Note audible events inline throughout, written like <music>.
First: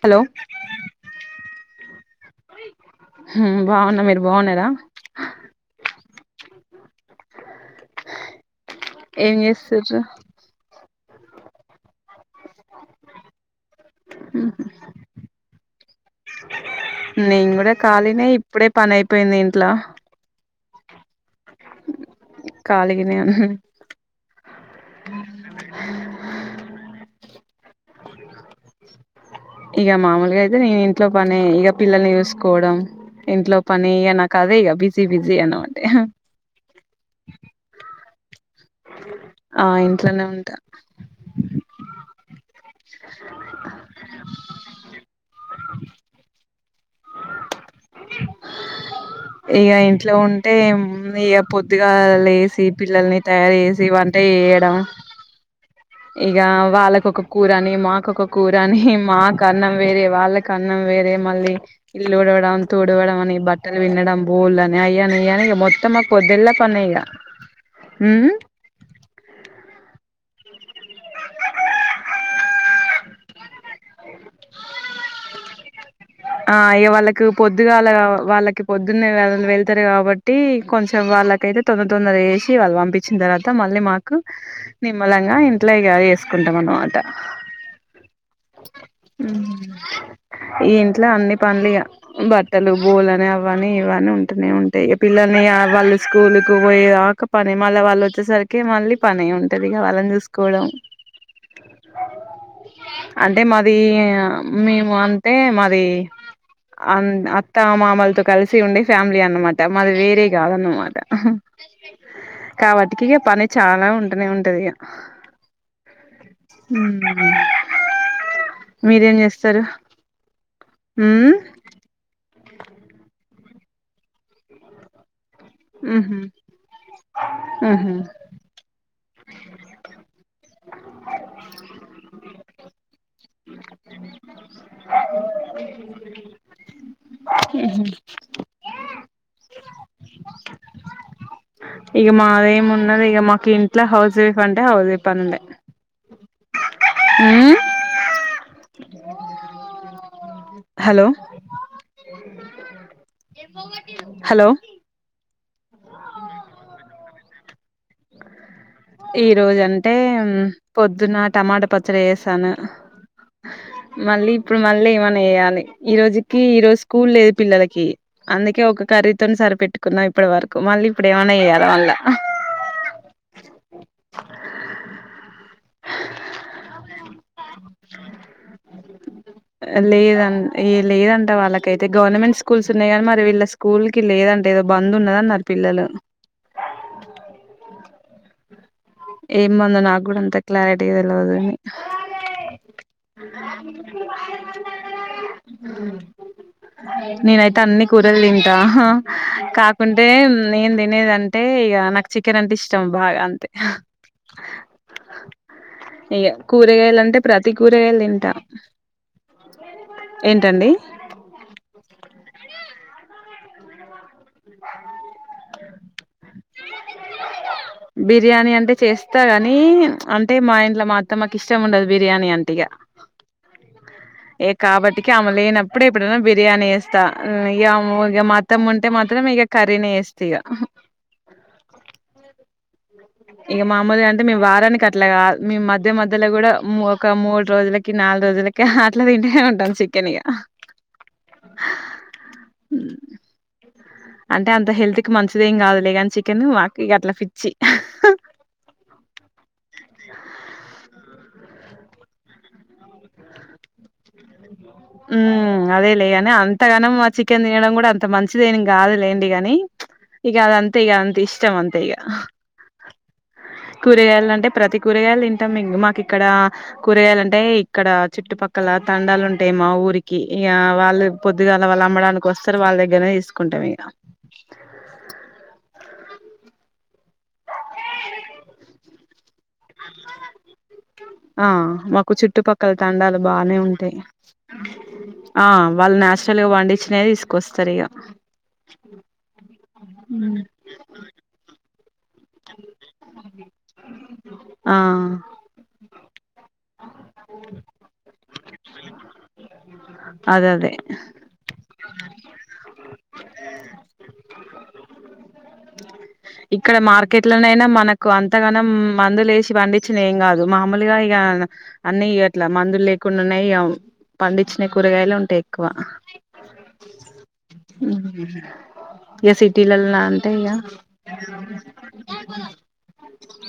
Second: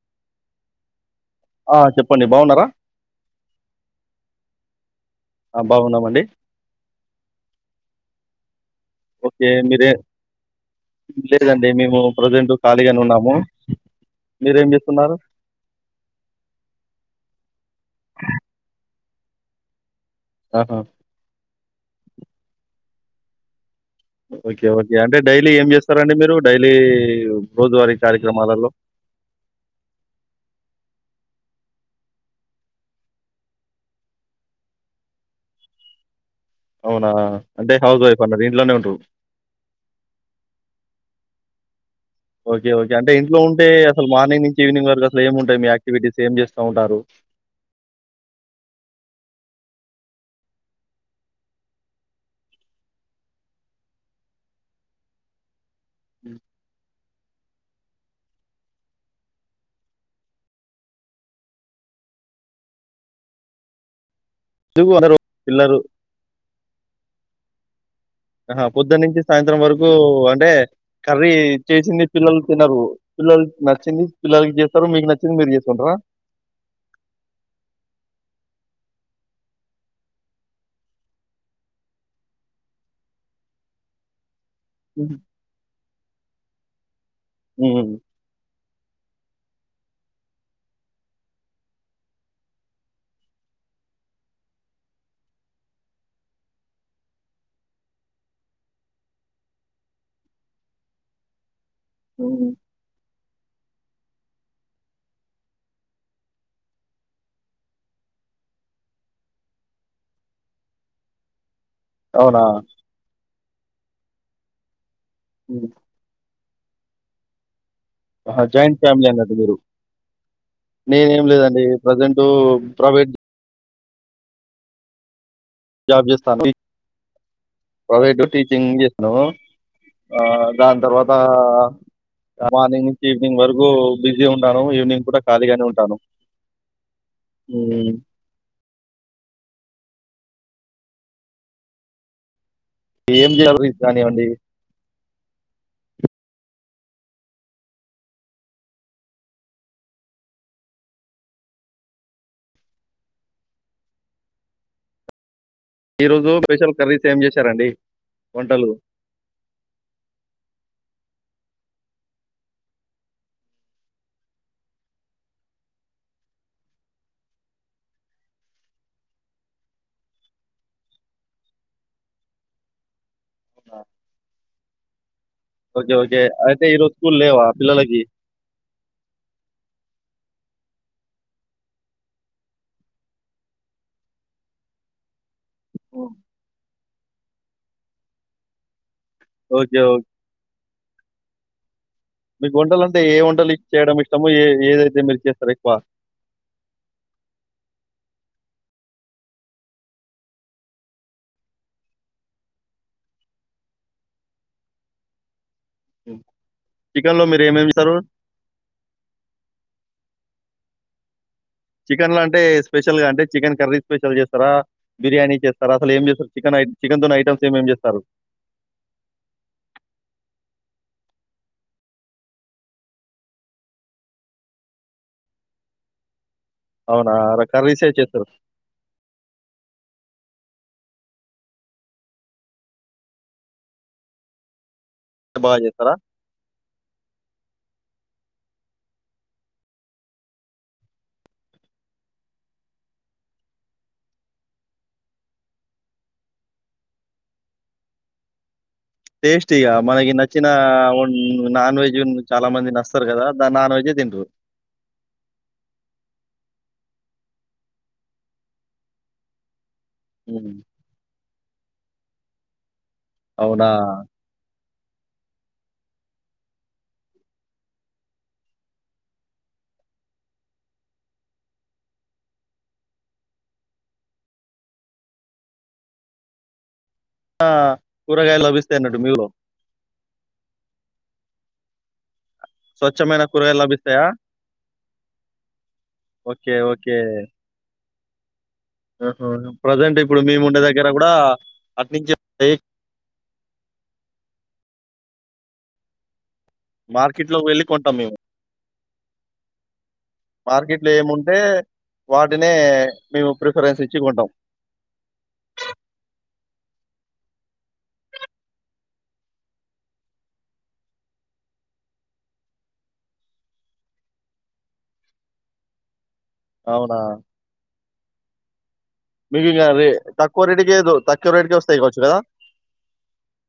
Hello ఆ, చెప్పండి బాగున్నారా ఉమ్ బాగున్న మీరు బాగున్నారా ఆ బాగున్నామండి ఏం ఓకే మీరే చేస్తుర్రూ లేదండి మేము ప్రజెంట్ ఖాళీగానే ఉన్నాము మీరేం చేస్తున్నారు నేను కూడా ఖాళినే ఇప్పుడే పని అయిపోయింది ఇంట్లో ఆహ కలిగనేవున్న ఓకే ఓకే అంటే డైలీ ఏం చేస్తారండి మీరు డైలీ రోజువారీ క ఇగ మామూలుగా అయితే నను ఇంట్లో పని ఇగ పిల్లల్ని చూసుకోవడం ఇంట్లో పని ఇక నాకు అదే ఇక బిజీ బిజీ అన అంటే అవునా అంటే హౌస్ వైఫ్ అన్నారు ఇంట్లోనే ఉంటారు ఆ ఇంట్లనే ఉంటా ఓకే ఓకే అంటే ఇంట్లో ఉంటే అసలు మార్నింగ్ నుంచి ఈవినింగ్ వరకు అసలు ఏము ఉంటాయి మీ యాక్టివిటీస్ ఏం చేస్ టౌతరు ఇగ ఇంట్లో ఉంటే ఇక పొద్దుగాల లేసి పిల్లల్ని తయారు చేసి వంట చేయడం ఇగా వాళ్ళకోక కూరని మాకొక కూర అని మాకు అన్నం వేరే వాళ్ళకి అన్నం వేరే మళ్ళీ ఇల్లుడువ డం తుడవడం అని బట్టలు పిండడం బోల్లనే ఎందుకు అందరూ అయ్యాని అయ్యాను మొత్తం మా పోద్దులా పనియ్యా ఆహ పొద్దున్న నుంచి సాయంత్రం వరకు అ అంటే కర్రీ చేసింది పిల్లలు తినరు పిల్లలు నచ్చింది పిల్లలకి చేస్తారు మీకు నచ్చింది మిర్చెతుర్ర ఆ అయ వాళ్ళకి పొద్దుగా అల వాళ్ళకి పొద్దున్న వెళ్తారు కాబట్టి కొంచెం వ వాళ్ళకయితే తొందర తొందర వేసి వాళ్ళు పంపించిన తర్వాత మళ్ళీ మాకు ఉమ్, నిమ్మలంగా ఇంట్ల ఇగ చేసుకుంటాం అన్నమాట ఉమ్ ఉమ్ ఈ ఇంట్ల అన్ని పనులు బట్టలు బూలని అవని ఇవని ఉంటూనే ఉంటాయిగ పిల్లలు ఇగ వాళ్ళు స్కూల్కు పోయక పని మళ్ళీ వాళ్ళు వచ్చేసరికి మళ్ళీ పని ఉంటదిగా వాలని చూస్ కోడం ఉమ్మ్ అంటే మాది మేము అంటే మాది అ అత్త అమ్మామలతో కలిసి ఉండే ఫ్యామిలీ అన్నమాట మాది వేరే కాదన్నన్నమాట అవునా కాబట్టికి ఇక పని చాలా ఉంటనే ఉంటది ఇక ఉ ఉమ్మ్ అజాయింట్ ఫ్యామిలీ అన్నట్టు గురు నేనేం ఉమ్ లేదండి ప్రజెంట్ ప్రైవేట్ జాబ్ ఉహు చేస్తాను ఉహు ప్రవేట్ టీచింగ్ చేస్తాము ఆ దాని తర్వాత మార్నింగ్ నుంచి ఈవినింగ్ వరకు బిజీ ఉంటాను ఈవినింగ్ కూడా ఖాళీగానే ఉంటాను ఉహు హ్మ్. ఇగా మాదేమి ఉన్నది ఇక ఏం మాకు చేయాలి ఇంట్లో హౌస్ కానివ్వండి. వైఫ్ అంటే హౌస్ వైఫ్ అండి ఉమ్మ్ హలో హలో ఈ రోజు స్పెషల్ కర్రీస్ ఏం చేశారండి వంటలు? ఈ రోజు అంటే పొద్దున్నటి టమాటా పచ్చడి చేశాను <inaudible> మళ్లీ ఇప్పుడు మళ్లీ ఏమనా చెయ్యాలి ఈ రోజుకి ఈ రోజు స్కూల్ లేదు పిల్లలకి అందుకే ఒక కర్రీతోని సరిపెట్టుకున్నాం ఇప్పటి వరకు మళ్లీ ఇప్పుడు ఏమనా చెయ్యాలా మళ్ళ ఆ ఓకే ఓకే అయితే ఈరోజు స్కూల్ లేవా పిల్లలకి ఏ లేదంట వాళ్ళకైతే గవర్నమెంట్ స్కూల్స్ ఉన్నాయి కాగానీ మరి వీళ్ళ స్కూల్ కి లేదంటే ఏదో బంద్ ఉన్న ట్టు పిల్లలు ఉమ్. ఏం ఓకే. బంద్ ఓకే. నాకు కూడా అంతా క్లారిటీ తెలియదు నాకు మీకు వంటలు అంటే ఏ వంటలు చేయడం ఇష్టము ఏ ఏదైతే మీరు చేస్తార ఎక్కువ నేనైతే అన్నీ కూరలు తింటా హా కాకుంటే నేను తినేదంటే ఇక నాకు చికెన్ అంటే ఇష్టం బాగా అంతే <inaudible> ఇగ కూరగాయలు అంటే చికెన్‌లో మీరు ప్రతి ఏమేమి చేస్తారు? కూరగాయలు తింటా ఏంటండి చికెన్ లో అంటే స్పెషల్ గా అంటే చికెన్ కర్రీ స్పెషల్ చేస్తారా బిర్యానీ చేస్తారా అసలు ఏం చేస్తారు చికెన్ ఐ చికెన్ తోని ఐటమ్స్ ఏమేమి చేస్తారు? బిర్యానీ అంటే చేస్తా గానీ అంటే మా ఇంటి మా అత్తమ్మకి ఇష్టం ఉండదు బిర్యానీ అంటఇగ ఏ కాబట్టిక ఆమె లేనప్పుడే ఎప్పుడైనా బిర్యానీ చేస్తా అవునా? కర్రీసే ఇగా చేస్తారు. మా అత్తమ్మ ఉంటే మాత్రం ఇగ కర్రీని చేస్తా ఇగ ఇక మామూలుగా అంటే మేము వారానికి అట్లా కావాల మీ బాగా మధ్య చేస్తారా? మధ్యలో కూడా ఒక మూడు రోజులకి నాలుగు రోజులకి అట్లా తింటేనే ఉంటాం చికెన్ఇగ అంటే అంత హెల్త్ కి మంచిది ఏం కాదులే కాని చికెన్ మాకు ఇక అట్లా పిచ్చి టేస్టీగా మనకి నచ్చిన నాన్ వెజ్ చాలా మంది నస్తారు కదా దా నాన్ వెజ్ తినూరు ఉమ్మ్ అదే లేగాని అంతగానం మా చికెన్ తినడం కూడా అంత మంచిదిని కాదు లేండి కాని ఇగ హ్మ్. అదంతే ఇగ, అంత ఇష్టం అంతే ఇగ. అవునా? కూరగాయలంటే ప్రతి కూరగాయలు తింటాం ఇం మాకు ఇక్కడ కూరగాయలు అంటే ఇక్కడ చుట్టుపక్కల తండాలు ఉంట టై మా ఊరికి ఇగ వాళ్ళు పొద్దుగాల వాళ్ళు అమ్మడానికి వస్తరు, వాళ్ళ దగ్గరనే తీసుకుంటం ఇగ. ఆ కూరగాయలు లభిస్తాయన్నట్టు మీలో ఆ మాకు చుట్ చుట్టుపక్కల తండాలు స్వచ్ఛమైన బానే కూరగాయలు ఉంటయి. లభిస్తాయా? ఆ వాళ్ళు నాచురల్ గా ఓకే. పండించినయే తీసుకొస్తరు ఇగ. అహా నువ్ ప్రజెంట్ ఇప్పుడు మీ ముండె దగ్గర గుడా అటు నుంచే వస్తయి ఆ మార్కెట్ లో వెళ్ళి కొంటాం మేము. అదదే. మార్కెట్ లో ఏముంటే వాటినే మేము ప్రిఫరెన్స్ ఇచ్చి కొంటం. ఇక్కడ మార్కెట్ లోనైనా మనకు అంతగనం మందులు లేేసి పండించినయ్ ఏం కాదు, మామూలుగా ఇగ న అన్నీ ఇగ అట్ల మందులు లేకుండా ఉన్నయి. పండించినయ్ కూరగాయలే ఉంటయి ఎక్కువ. అవునా! ఇగ మీకింకా రే సిటలల్లో నాంటె తక్కువ ఇగ రేటుకే దొ తక్కువ రేటుకే వస్తాయి కావచ్చు కదా?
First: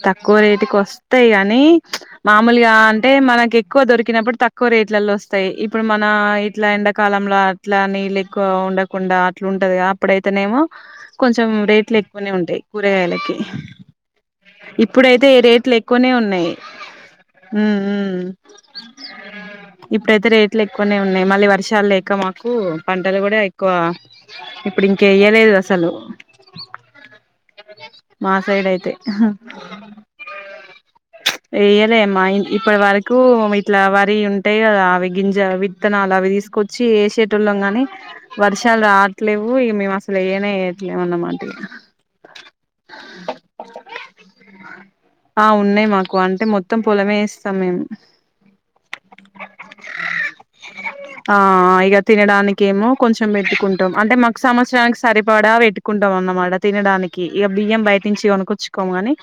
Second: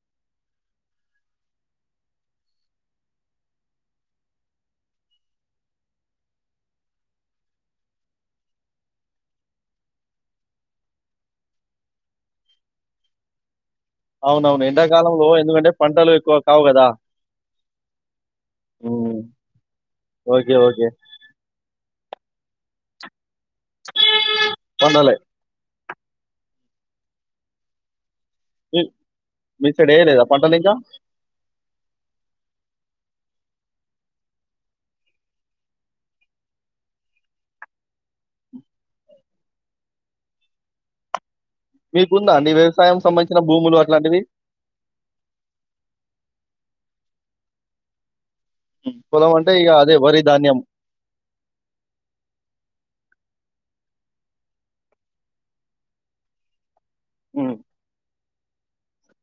తక్కువ రేట్ ఒస్తయి గని మామూలుగా అంటే మనకి ఎక్కువ దొరికినప్పుడు, తక్కువ రేట్లలో వస్తయి. ఇప్పుడు మన ఇట్ల ఎండకాలంల అట్లా నీళ్ళు ఎక్కువ ఉండకుండా అట్ల ఉంటదిగా, అప్పుడయితేనేమో కొంచెం రేట్లు ఎక్ కొన్నే ఉంటయి కూరగాయలకె అవునవును. ఇప్పుడైతే ఎండాకాలంలో ఎందుకంటే రేట్లు ఎక్కువనే పంటలు ఎక్కువ ఉన్నయి. కావు గదా! హ్మ్ ఉమ్ హ్మ్. ఇప్పుడైతే ఓకే. రేట్లు ఓకే. ఎక్కువనే ఉన్నయి, మళ్ళీ వర్షాలు లేక మాక్ క్కు పంటలు గుడ ఎక్కువ, ఇప్పుడు పంటలే. ఇంకేయ్యలేదు అసలు. మా సైడ్ మీ అయితే మీ సైడెయలేదా పంటలింకా? ఎయ్యలే మా ఇం ఇప్పటి వరకు ఇట్లా వరి ఉంటయి కదా అవి గింజ విత్తనాలు అవి తీసుకొచ్చి ఏసేటోళ్లం గాని వర్ వర్షాలు రావట్లేవ్వు ఇగ మేము అసలు ఏయనే ఏయట్లేము అన్నమాట ఇగ. మీకుందా అండి వ్యవసాయం సంబంధించిన భూములు అట్లాంటివి. త్తం పోలమే ఏస్తం మేము. పొలం అంటే ఇగ అదే వరి, ధాన్యం. ఆ ఆ ఇగ తినడానికేమో కొంచెం బెట్టి కుంటం అంటే మాకు సంవత్సరానికి సరిపడా పెట్టుకుంటం అన్నమాట తినడానికి, ఇగ హ్మ్. బియ్యం బయటి నుంచి కొను కొచ్చుకోము గనీ,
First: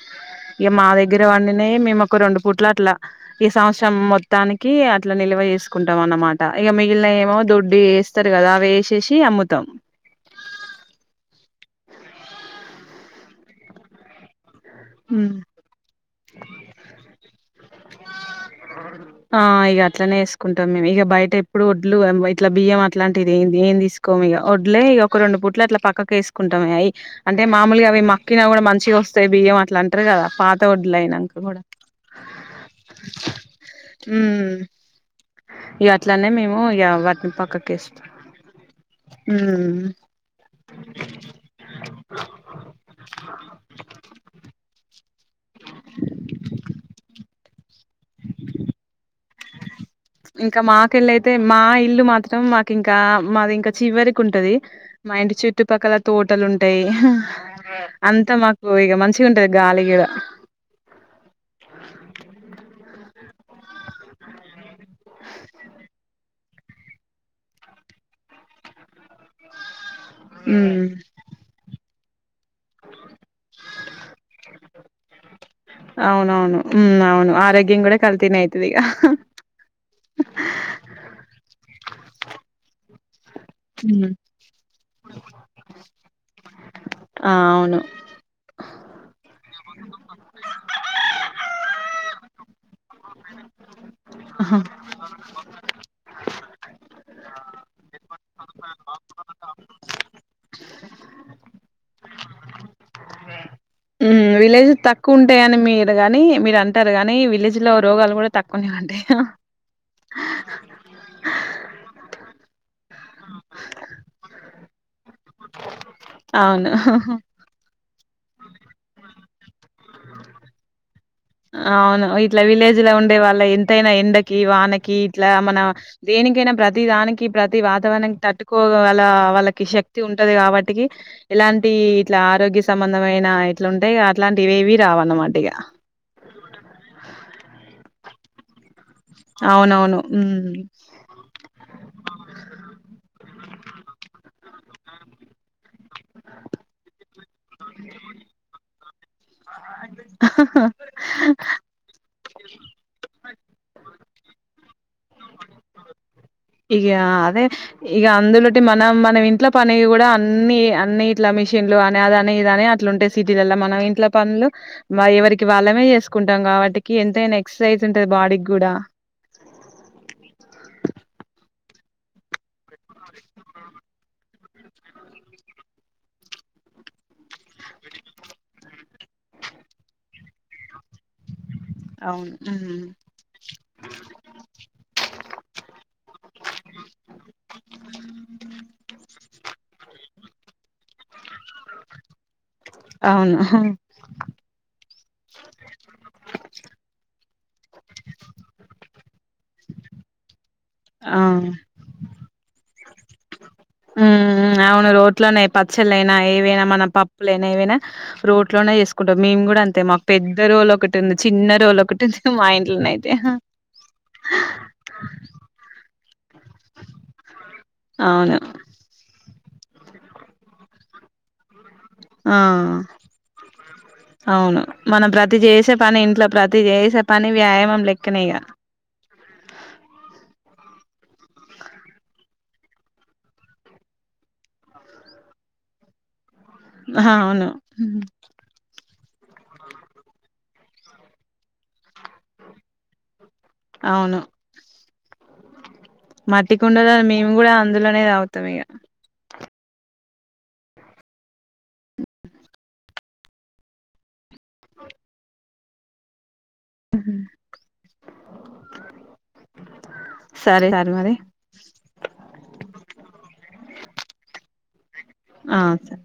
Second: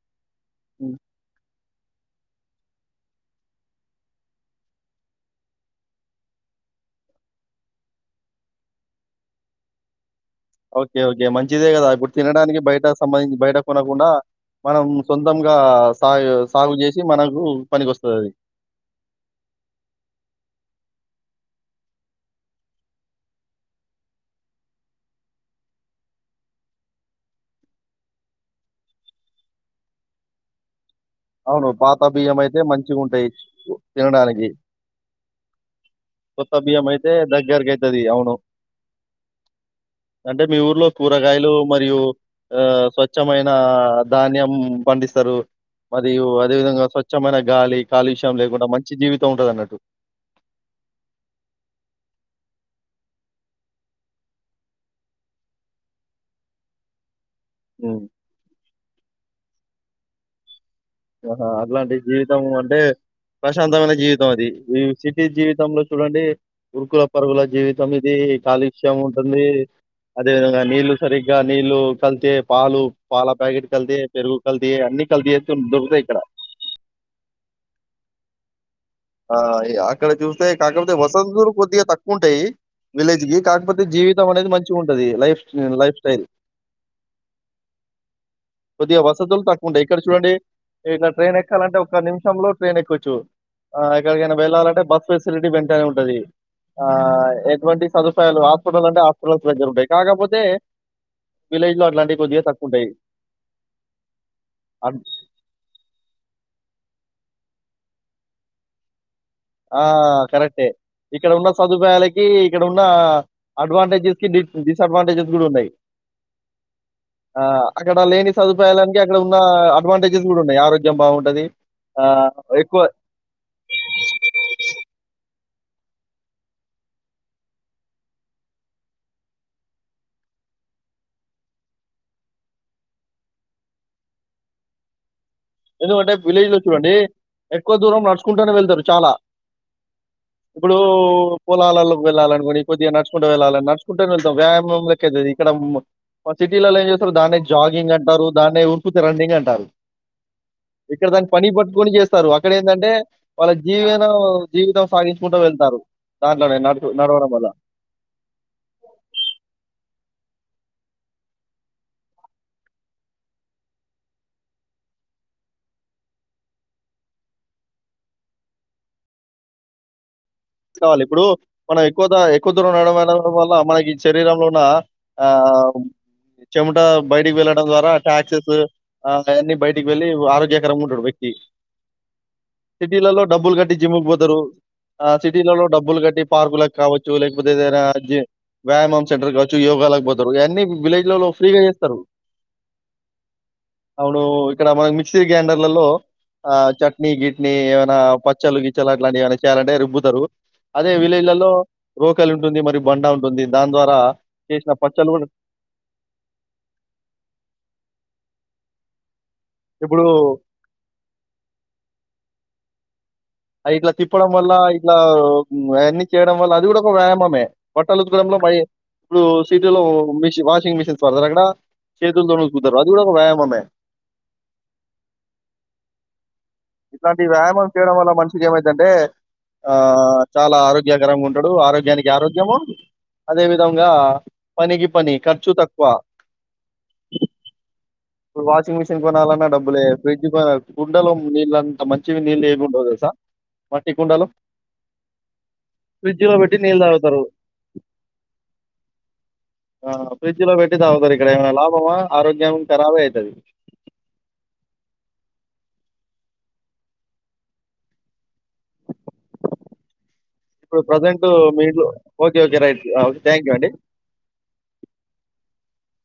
ఇగ మా హ్మ్. దగ్గర వాడిని నే మేమోక రెండు పూట్ల అట్లా ఈ సంవత్సరం మొత్తానికి అట్ల నిల్వ చేసుకుంటం అన్నమాట. ఇగ మిగిలినయేమో దొడ్డు ఇగ ఏస్తరు గదా, అవి ఏసేసి అమ్ముతం. ఓకే ఓకే మంచిదే కదా, ఇప్పుడు తినడానికి బయట సంబంధించి బయట కొనకుండా మనం సొంతంగా సాగు సాగు చేసి మనకు పనికకొస్తది అది. ఆ ఇగ అట్లనేేసుకుంటం మేము ఇగ. టె ఎప్పుడు వడ్లు ఇట్లా బియ్యం అట్లాంటిది ఎం ఏం తీసుకోము ఇగా, వడ్లే ఇగ ఒక రెండు పూట్ల అట్ల పక్కకు ఏస్ కుంటా అయి అంటే మామూలుగా అవి మక్కిన గుడా మంచిగా వస్తయి బియ్యం అట్ల అంటరు కదా, పాత వడ్ అవును పాత బియ్యం అయితే మంచిగుంటయి తినడానికి. ఉమ్ ఇక అట్లానే కొత్త మేము ఇక బియ్యం అయితే దగ్గరకి అయితది అవును. హామ్ అంటే మీ ఊర్లో కూరగాయలు మరియు ఆ స్వచ్ఛమైన ధాన్యం హ్మ్ పండిస్తారు మరియు అదే విధంగా స్వచ్ఛమైన గాలి కాలుష్యం లేకుండా మంచి జీవితం ఉంటది అన్నట్టు ఇంకా మాకెళ్ళయితే మా ఇల్లు మాత్రం మా ఇంకా మాది ఇంకా చివరికి ఉంటది మా ఇంటి చుట్టుపక్కల తోటలు ఉంటాయి క్ ఉమ్, అంతా మాకు ఇగా మంచిగా ఉంటది గాలి గీడ ఆహా అట్లాంటి జీవితము అంటే ప్రశాంతమైన జీవితం అది ఈ సిటీ జీవితంలో చూడండి ఉరుకుల పరుగుల జీవితం ఇది ఈ కాలుష్యం ఉంటుంది అదే విధంగా ఉమ్ నీళ్లు సరిగ్గా నీళ్లు కల్తే పాలు పాల ప్యాకెట్ కల్తే పెరుగు కల్ ఈ అన్ని కల్తీ చేతు అవునవును ఉ అవును ఆరోగ్యం కూడా కల్తినే అయితుదిగ ఆ అక్కడ చూస్తే కాకపోతే వసంతు ర్ కొద్దిగా తక్కువ ఉంటాయి విలేజ్ కి కాకపోతే హ్మ్ జీవితం అనేది మంచి ఉంటది లైఫ్ లైఫ్ స్టైల్ ఆ అవును కొద్దిగా వసతులు తక్కువ ఉంటాయి ఇక్కడ చూడండి ఇక్కడ ట్రైన్ ఎక్కాలంటే ఒక నిమిషంలో ట్రైన్ ఎక్కవచ్చు ఆ ఎక్కడికైనా వెళ్ళాలంటే బస్ ఫెసిలిటీ వెంటనే ఉంటది ఆ ఎటువంటి సదు హాస్పిటల్ అంటే హాస్పిటల్స్ దగ్గర ఉంటాయి కాకపోతే విలేజ్ లో అట్లాంటి కొద్దిగా తక్కువ ఉంటాయి విలేజ్ తక్కువ ఉంటాయని మీరు గాని మీరు అంటా గానీ విలేజ్ లో రోగాలు కూడా తక్కువనే ఉంటాయి ఆ కరెక్టే ఇక్కడ ఉన్న సదుపాయాలకి ఇక్కడ ఉన్న అడ్వాంటేజెస్ కి డిస్ డిస్ డిసడ్వాంటేజెస్ కూడా ఉన్నాయి అవును ఆ అక్కడ లేని సదుపాయాలునికి ఇక్కడ ఉన్న అడ్వాంటేజెస్ కూడా ఉన్నాయి ఆ అవును ఇట్లా విలేజ్ లో ఉండే వాళ్ళ ఎంతైనా ఎండకి వాన కి ఇట్లా మన దేనికైనా ప్రతి దానికి ప్రతి వాతావరణానికి తట్టుకోగల వాళ్లకి శక్ శక్తి ఉంటది కాబట్టికి ఇలాంటి ఇట్లా ఆరోగ్య సంబంధమైన ఇట్లుంటాయి అట్లాంటివేవి రావన్న మాటిగా ఎందుకంటే విలేజ్ లో చూడండి ఎక్కువ దూరం నడుచుకుంటానే వెళ్తారు చాలా అవునవును. హ్మ్. ఇప్పుడు పొలాలల్లోకి వెళ్లాలనుకోండి కొద్దిగా నడు కుంటా వెళ్ళాలని నడుచుకుంట వెళ్తాం వ్యానులకి వెళ్ళేది ఇక్కడ మా సిటీ లల్లా ఏం చేస్తారు దాన్ని జాగింగ్ అంటారు దాన్నే ఉత్తుత్త రన్నింగ్ అంటారు అహా ఇక్కడ దానికి పని పట్టుకొని చేస్త స్తారు అక్కడ ఏంటంటే వాళ్ళ జీవనం జీవితం సాగించుకుంటూ వెళ్తారు దాంట్లోనే నడుచు ఇగా నడవడం వల్ల. అదే ఇగా అందులోటి మనం మనం ఇంట్లో పని కూడా అన్ని అన్ని ఇట్లా మిషన్లు అదా ఇదాని అట్లు ఉంటాయి సిటీ లల్లా మనం ఇంట్ల పనులు ఎవరికి వాళ్ళమే చేసుకుంటాం కాబట్టికి ఎంతైనా ఎక్సర్సైజ్ ఉంటది బాడీకి కూడా <inaudible> కావాలి ఇప్పుడు మనం ఎక్కువ ఎక్కువ దూరం నడవడం వల్ల మనకి శరీరంలో ఉన్న ఆ అవు చెముట బయటికి వెళ్ళడం ద్వారా టాక్సెస్ ఆ అవన్నీ బయటికి వెళ్ళి ఆరోగ్యకరంగా ఉంటాడు వ్యక్తి అవును. హ్మ్. సిటీలలో డబ్బులు కట్టి జిమ్కి పోతారు ఆ డబ్బులు కట్టి పార్కులకు కావచ్చు లేకపోతే ఏదైనా వ్యాయామం సెంటర్కచ్చి యోగా లక్ పోతారు ఇయన్ని విలేజ్ లలో ఫ్రీగా చేస్తారు అవును. అవును ఇక్కడ మనక్ మిక్సీ గ్రైండర్ లల్లో ఆ చట్నీ గిట్నీ ఏమైనా పచ్చల్లు గిచ్చల్లు అట్లాంటివి ఏమైనా చేయాలంటే రుబ్బుతరు అదే ఆ! విలేజ్లల్లో రోకలు ఉంటుంది మరి బండా ఉంటుంది దాన్ ద్వారా చేసిన పచ్చల్లు కూడా పచ్చల్లయినా ఏవైనా మన పప్పులైనా ఏవైనా రోట్ లోనే చేస్ మేమ్ కూడా అంతే ఇప్పుడు మాక్ పెద్ద రోలొకటుంది చిన్న రోలొకటుంది మా ఇంట్లోనేతే అది ఇట్లా తిప్పడం వల్ల ఇట్లా ఓ మ్ అయన్ని చేయడం వల్ల అది కూడా ఒక వ్యాయామమే బట్టలు ఉతుకడంలో అవును. మయి ఇప్పుడు సిటీలో మిషి వాషింగ్ మిషన్స్ వాడ్తారక్కడ ఆ! చేతుల్తోని ఉతుకుతరు అది కూడా ఒక వ్యయామమే అవును మనం ప్రతి చేసే పని ఇంట్లో ప్రతి చేసే ఇట్లాంటి పని వ్యాయామం చేయడం వల్ల లెక్కనే ఏమైద్దంటే ఆ చాలా ఆరోగ్యకరంగా ఉంటడు ఆరోగ్యానికి ఆరోగ్యము అదే విధంగా పనికి పని ఖర్చు తక్కువ ఆహ అవును మెషిన్ కొనాలన్నా డబ్బులే ఫ్రిడ్జ్ కొనల్ కుండలో నీళ్ళంత మంచివి నీళ్ళెముండవ్ తెల్సా మట్టి కుండలో ఫ్రిడ్జ్ లో పెట్టి నీళ్ళు మట్టికుండలో తాగుతారు మేము కూడా అందులోనే తాగుతాం ఇగ ఆ ఫ్రిడ్జ్ లో పెట్టి తాగుతరిక్కడ ఏమైనా లాభమా ఆరోగ్యం ఖరాబ్ అయితది <unintelligible> మ్మ్ హ్మ్ <unintelligible> సరే ఇప్పుడు సార్ మరి. ప్రజెంట్ మీళ్ళు ఓకే ఓకే రైట్ ఆ థ్యాంక్ యూ అండి ఆ సర్